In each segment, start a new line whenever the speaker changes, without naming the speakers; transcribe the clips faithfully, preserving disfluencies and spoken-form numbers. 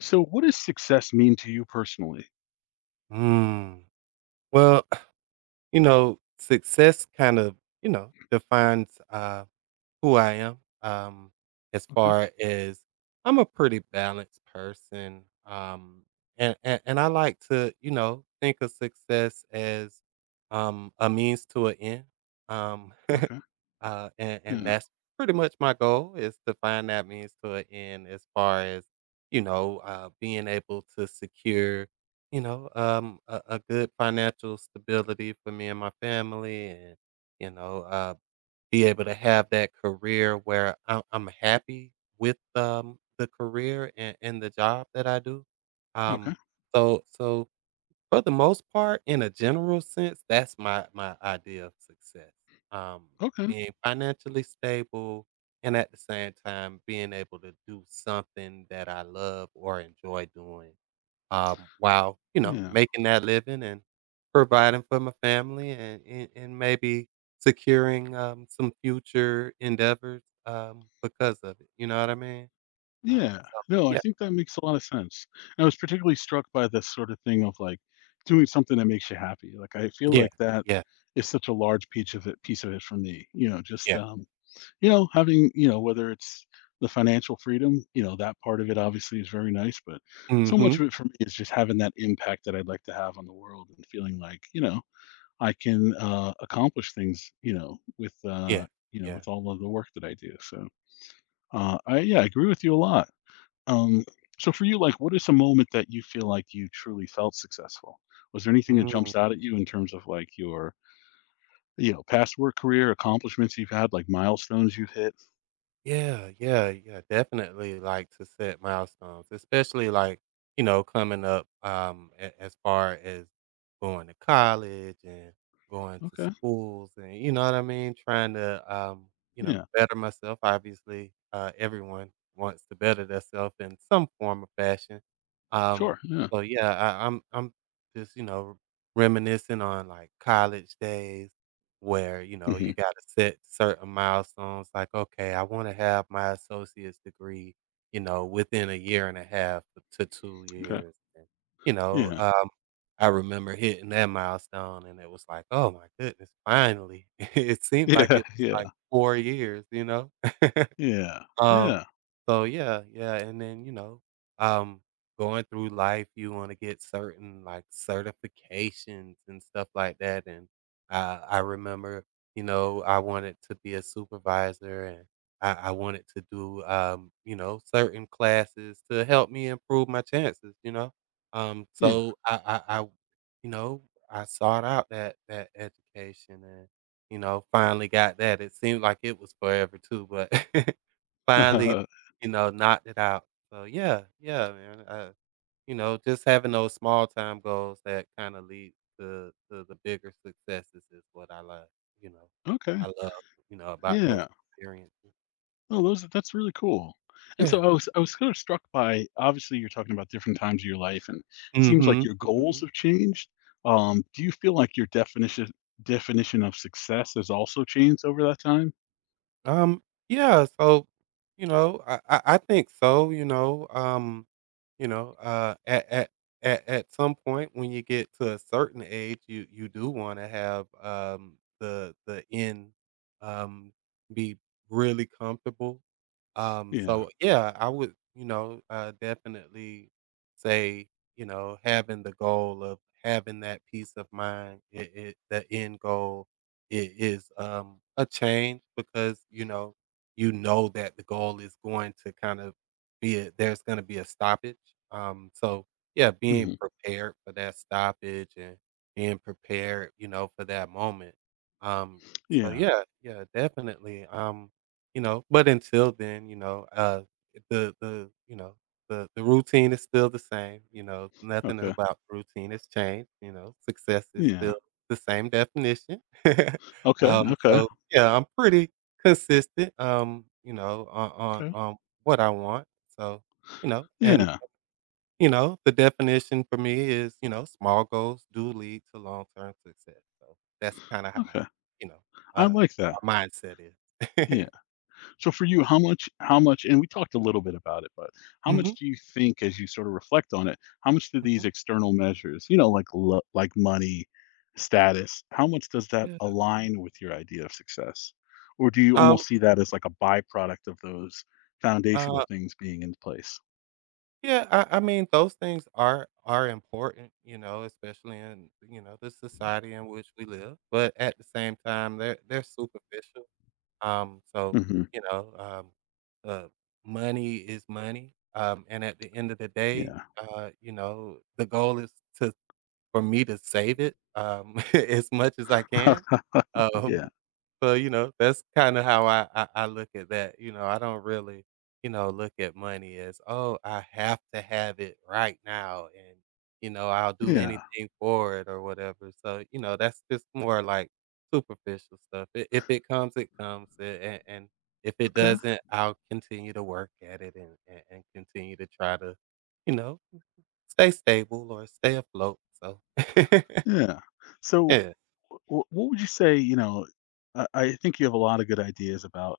So what does success mean to you personally?
Mm. Well, you know, success kind of, you know, defines uh, who I am. Um, as
Okay.
far as I'm a pretty balanced person, um, and, and and I like to, you know, think of success as um, a means to an end. Um,
Okay.
uh, and and
Yeah.
that's pretty much my goal is to find that means to an end as far as, you know, uh, being able to secure, you know, um, a, a good financial stability for me and my family and, you know, uh, be able to have that career where I'm, I'm happy with um, the career and, and the job that I do.
Okay.
Um, so, so for the most part, in a general sense, that's my my idea of success. Um,
Okay.
being financially stable and at the same time being able to do something that I love or enjoy doing, um, while, you know,
Yeah.
making that living and providing for my family and and, and maybe securing um, some future endeavors um, because of it. You know what I mean? Um,
Yeah.
so
No, I
yeah,
think that makes a lot of sense. I was particularly struck by this sort of thing of like doing something that makes you happy. Like I feel
yeah,
like that
yeah,
is such a large piece of it piece of it for me. You know, just
yeah.
um, you know, having, you know, whether it's the financial freedom, you know, that part of it obviously is very nice, but so
Mm-hmm.
much of it for me is just having that impact that I'd like to have on the world and feeling like, you know, I can uh, accomplish things, you know, with uh,
Yeah,
you know,
yeah.
with all of the work that I do. So, uh, I yeah, I agree with you a lot. Um, so for you, like, what is a moment that you feel like you truly felt successful? Was there anything that
Mhm.
jumps out at you in terms of like your, you know, past work career accomplishments you've had, like milestones you've hit?
Yeah, yeah, yeah, definitely like to set milestones, especially like, you know, coming up um a- as far as going to college and going to
Okay.
schools and you know what I mean, trying to um, you know,
Yeah.
better myself. Obviously, uh everyone wants to better themselves in some form or fashion. Um
Sure. Yeah.
so yeah, I, I'm I'm just, you know, reminiscing on like college days where, you know, you
Hmm.
gotta set certain milestones, like, "Okay, I wanna have my associate's degree, you know, within a year and a half to two
Okay.
years," and, you know,
Yeah.
um, I remember hitting that milestone, and it was like, "Oh my goodness, finally." It seemed like
Yeah,
it was, like,
yeah,
four years, you know?
yeah,
Um,
yeah,
so yeah, yeah, and then, you know, um, going through life, you wanna get certain, like, certifications and stuff like that, and I I remember, you know, I wanted to be a supervisor, and I I wanted to do, um, you know, certain classes to help me improve my chances, you know? Um,
yeah.
so I I I you know, I sought out that that education and, you know, finally got that. It seemed like it was forever too, but finally, you know, knocked it out. So yeah, yeah, man, uh, you know, just having those small time goals that kinda lead to to the bigger successes is what I love, you know,
Okay.
I love, you know, about those
Yeah.
experiences.
Oh, those that's really cool. And
Yeah.
so I was I was kind of struck by obviously, you're talking about different times of your life, and it seems like
Mhm,
your goals
mhm.
have changed. Um, do you feel like your definition definition of success has also changed over that time?
Um, yeah, so, you know, I I I think so, you know, um, you know, uh, at at at at some point when you get to a certain age, you you do wanna have, um, the the end, um, be really comfortable. Um,
Yeah.
so, yeah, I would, you know, uh, definitely say, you know, having the goal of having that peace of mind, it it the end goal it is, um, a change because, you know, you know that the goal is going to kind of be a there's gonna be a stoppage, um, so, yeah, being
Mhm.
prepared for that stoppage and being prepared, you know, for that moment, um, so
Yeah.
yeah, yeah, definitely, um, you know, but until then, you know, uh, the the, you know, the the routine is still the same, you know, nothing
Okay.
about routine has changed, you know, success is
Yeah.
still the same definition.
Okay,
Um,
okay,
so, yeah, I'm pretty consistent, um, you know, on on
okay.
on what I want. So, you know, and,
Yeah,
you know, the definition for me is, you know, small goals do lead to long-term success. So, that's kinda how I,
okay.
you know,
I
uh,
like that.
my mindset is.
Yeah. So for you, how much, how much, and we talked a little bit about it, but how
Mhm,
much do you think, as you sort of reflect on it, how much do these
mhm,
external measures, you know, like lo- like money, status, how much does that
yeah.
align with your idea of success, or do you
Um,
almost see that as like a byproduct of those foundational
uh,
things being in place?
yeah, I I mean, those things are are important, you know, especially in, you know, the society in which we live, but at the same time, they're they're superficial. Um, so,
Hmm.
you know, um, uh, money is money, um, and at the end of the day,
Yeah.
uh, you know, the goal is to for me to save it, um, as much as I can. Um,
Yeah,
so, you know, that's kinda how I I I look at that, you know, I don't really, you know, look at money as, "Oh, I have to have it right now," and, you know, "I'll do
yeah.
anything for it," or whatever. So, you know, that's just more like superficial stuff. I If it comes, it comes, a and and if it
Okay.
doesn't, I'll continue to work at it and and and continue to try to, you know, stay stable or stay afloat, so
Yeah. So,
yeah.
wh- what would you say? You know, I, I think you have a lot of good ideas about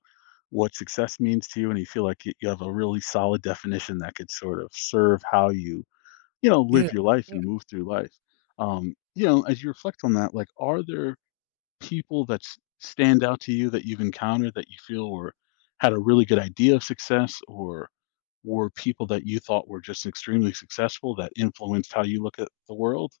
what success means to you, and you feel like you you have a really solid definition that could sort of serve how you, you know,
Yeah.
live your life and move through life. Um, you know, as you reflect on that, like, are there people that s- stand out to you that you've encountered that you feel were had a really good idea of success, or were people that you thought were just extremely successful that influenced how you look at the world?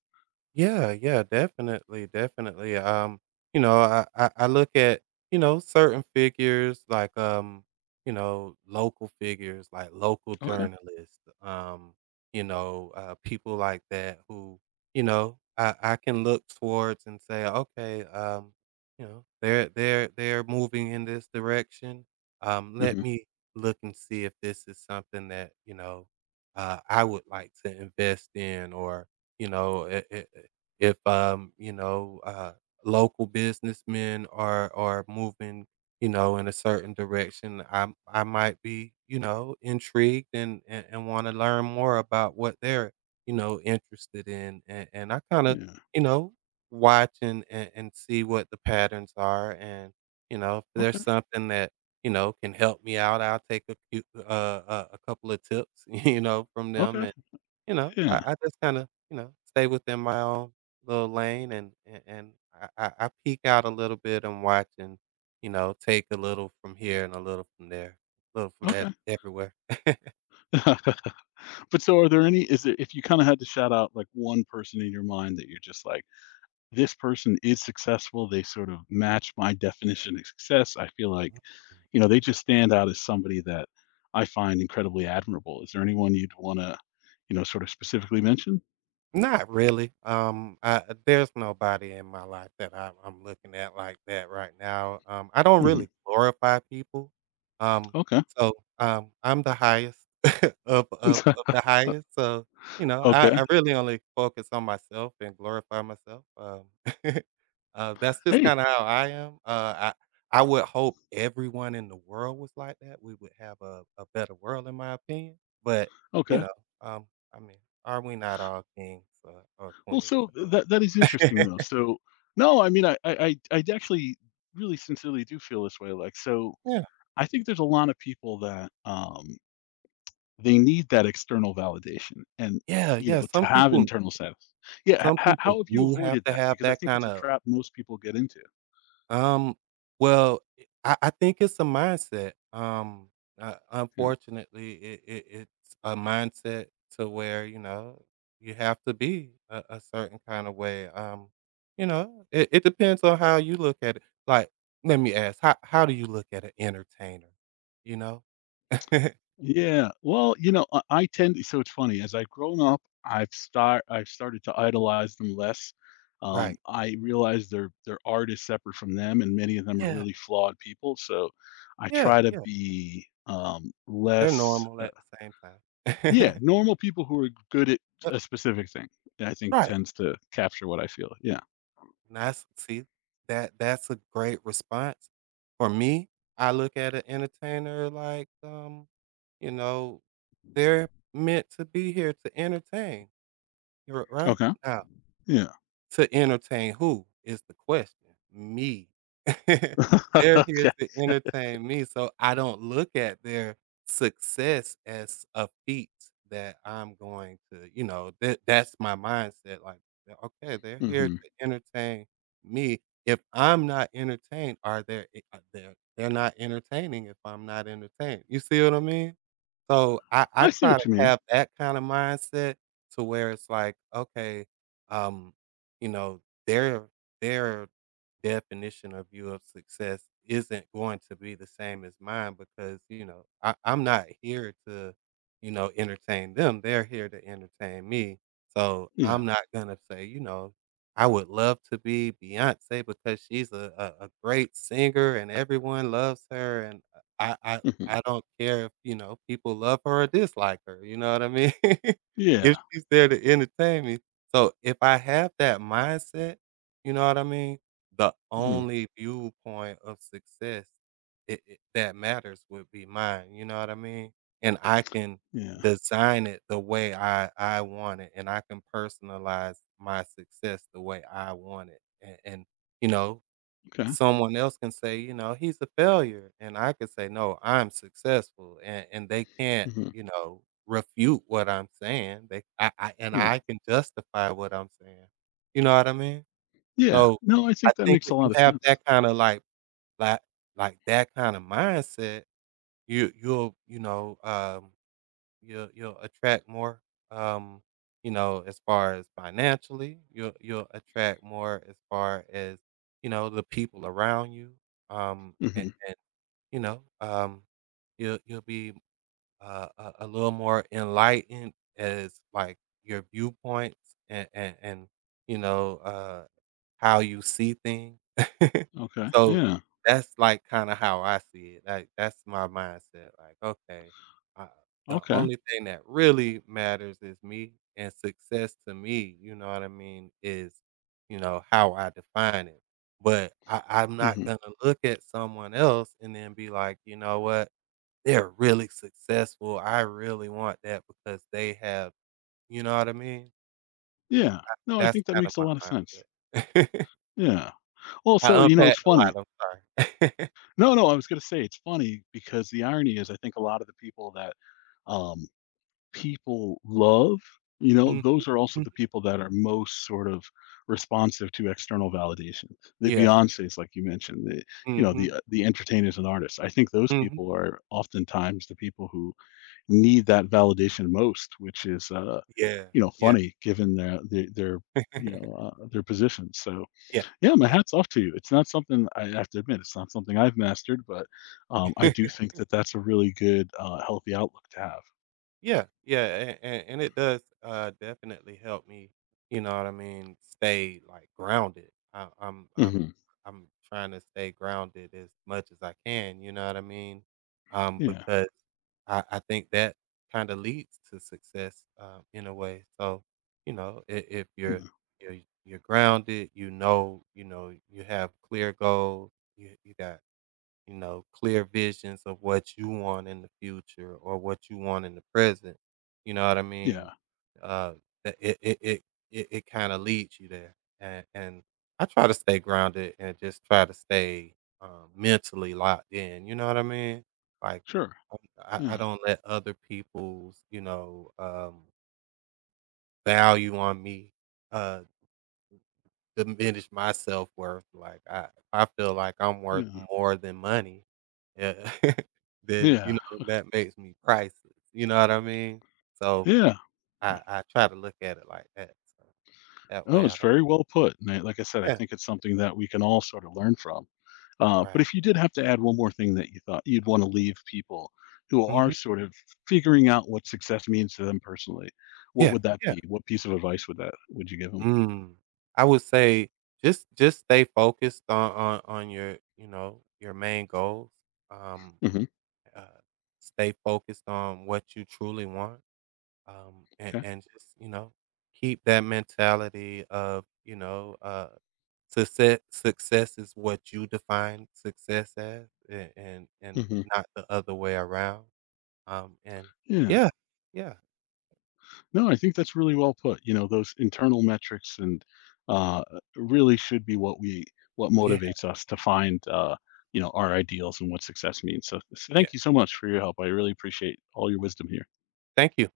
Yeah, yeah, definitely, definitely. Um, you know, I, I I look at you know certain figures like um you know local figures like local
Okay.
journalists, um you know uh, people like that who you know I I can look towards and say okay um you know they're they're they're moving in this direction. Um, let
Hmm.
me look and see if this is something that you know uh, I would like to invest in or you know, I I if, um, you know, uh, local businessmen are are moving, you know, in a certain direction, I I might be, you know, intrigued and and, and want to learn more about what they're, you know, interested in, and, and I kind of,
Yeah.
you know, watch and, and and see what the patterns are, and you know, if there's
Okay,
something that you know can help me out, I'll take a few, uh, a, a couple of tips, you know, from them,
okay,
you know, I
yeah,
I just kinda, you know, stay within my own little lane and and and I I I peek out a little bit and watch and, you know, take a little from here and a little from there, a little from ev
okay.
everywhere.
But so are there any is there if you kinda had to shout out, like, one person in your mind that you're just like, "This person is successful, they sort of match my definition of success, I feel like,
Mhm.
you know, they just stand out as somebody that I find incredibly admirable." Is there anyone you'd wanna, you know, sort of specifically mention?
Not really. Um, I, there's nobody in my life that I, I'm looking at like that right now. Um, I don't
Mhm,
really glorify people. Um,
okay.
so um, I'm the highest of, of of the highest. So you know, I,
Okay.
I really only focus on myself and glorify myself. Um, uh, that's just
Hey,
kind of how I am. Uh, I I would hope everyone in the world was like that. We would have a, a better world, in my opinion. But you
okay.
know. Um, I mean, are we not all kings, uh, or
Well,
queens
so
or
th- that that is
whatnot?
interesting, though, so no, I mean, I I I I actually really sincerely do feel this way, like, so
Yeah,
I think there's a lot of people that, um, they need that external validation and,
yeah,
you know,
yeah,
to
some
have
people
internal satis Yeah,
some
h
people
how have you
do have
avoided
to
that?
have
Because I
that
think
kind
it's a
of,
trap most people get into.
um well, I I think it's a mindset, um, uh,
Yeah.
unfortunately, it it it's a mindset to where, you know, you have to be a a certain kind of way, um, you know, it it depends on how you look at it, like, let me ask, how how do you look at an entertainer, you know?
Yeah, well, you know, I I tend to so it's funny, as I've grown up, I've start I've started to idolize them less. Um,
Right.
I realize their their art is separate from them, and many of them are
Yeah,
really flawed people, so I
yeah,
try to
yeah.
be, um,
They're
less,
normal
uh
at the same time.
Yeah, normal people who are good at
Yep,
a specific thing, I think
right.
tends to capture what I feel. Yeah.
Nice, see, that that's a great response. For me, I look at an entertainer like, um, you know, they're meant to be here to entertain, you're right?
Okay.
Now
Yeah.
to entertain who is the question? Me. They're here
Okay.
to entertain me, so I don't look at their success as a feat that I'm going to you know, that that's my mindset, like, yeah, "Okay, they're here
Hmm.
to entertain me." If I'm not entertained, are there I uh, they're they're not entertaining if I'm not entertained. You see what I mean? So I I
I see
try
what
to
you mean.
have that kinda mindset to where it's like, "Okay, um" you know, their their definition of view of success isn't going to be the same as mine because, you know, I, I'm not here to, you know, entertain them. They're here to entertain me. So
Yeah.
I'm not gonna say, you know, I would love to be Beyonce because she's a, a, a great singer and everyone loves her and I, I
Hmm.
I don't care if, you know, people love her or dislike her, you know what I mean? If
Yeah.
she's there to entertain me. So, if I have that mindset, you know what I mean, the
Hmm.
only viewpoint of success it it that matters would be mine, you know what I mean? And I can
Yeah.
design it the way I I want it, and I can personalize my success the way I want it, and and, you know,
Okay.
someone else can say, you know, "He's a failure," and I could say, "No, I'm successful," and and they can't,
Hmm.
you know, refute what I'm saying. They I I And
Yeah.
I can justify what I'm saying. You know what I mean?
Yeah.
So,
No, I
I
think that
think
makes a
if you
lot of
have
sense.
that kinda, like like like, that kinda mindset, you you'll, you know, um You'll you'll attract more, um, you know, as far as financially, you'll you'll attract more as far as, you know, the people around you, um, and
Hmm.
and, you know, um, you'll you'll be, uh, a a little more enlightened as, like, your viewpoints and and and, you know, uh, how you see things.
Okay.
So,
Yeah.
that's, like, kinda how I see it, like, that's my mindset, like, "Okay, uh, the
Okay.
only thing that really matters is me, and success to me," you know what I mean, is, you know, how I define it, but I I'm not
Hmm.
gonna look at someone else and then be like, "You know what? They're really successful, I really want that because they have" you know what I mean?
Yeah. No, I
That's
think that
kind of
makes a lot of
my
sense.
mindset.
Yeah. Also,
I
you know, it's
unpacked a lot,
funny.
I'm sorry.
No, no, I was going to say it's funny because the irony is I think a lot of the people that um, people love, you know,
Mhm.
those are also the people that are most sort of responsive to external validation. The
Yeah.
Beyoncés, like you mentioned, the you know
Mhm.
the uh, the entertainers and artists. I think those
Mhm.
people are oftentimes the people who need that validation most, which is uh,
Yeah.
you know
Yeah.
funny given their their, their you know uh, their position. So
Yeah.
yeah, my
Yeah.
hat's off to you. It's not something I have to admit. It's not something I've mastered, but um, I do think that that's a really good, uh, healthy outlook to have.
Yeah. Yeah, and and it does, uh, definitely help me, you know what I mean, stay, like, grounded. I I'm I'm
Hmm.
I'm trying to stay grounded as much as I can, you know what I mean? Um,
Yeah.
because I I think that kinda leads to success, um, in a way. So, you know, I if you're you're you're grounded, you know you know, you have clear goals, you you got you know, clear visions of what you want in the future or what you want in the present. You know what I
Yeah,
mean? Uh, that it it it it, it kind of leads you there, and and I try to stay grounded and just try to stay um, mentally locked in. You know what I mean? Like
sure.
I, I
Yeah,
don't let other people's you know um, value on me. Uh, diminish my self-worth, like, I I feel like I'm worth
yeah,
more than money, yeah, then, you
yeah,
know, that makes me priceless, you know what I mean? So,
yeah. Yeah.
I I try to look at it like that, so that
Oh,
way I
it's
don't
very well put, and I like I said, I
yeah,
think it's something that we can all sort of learn from. Uh, but
right.
if you did have to add one more thing that you thought you'd wanna leave people who are
Mhm.
sort of figuring out what success means to them personally, what
Yeah,
would that
yeah.
be? What piece of advice would that would you give 'em?
Mm. I would say just just stay focused on on on your, you know, your main goals, um,
Mhm,
uh, stay focused on what you truly want. Um, and,
'kay.
and just, you know, keep that mentality of, you know, uh, success, success is what you define success as and, and, and
Mhm.
not the other way around. Um, and
Yeah.
yeah, yeah,
No, I think that's really well put. You know, those internal metrics and uh, really should be what we what
yeah,
motivates us to find uh, you know our ideals and what success means. So, so
yeah.
thank you so much for your help. I really appreciate all your wisdom here.
Thank you.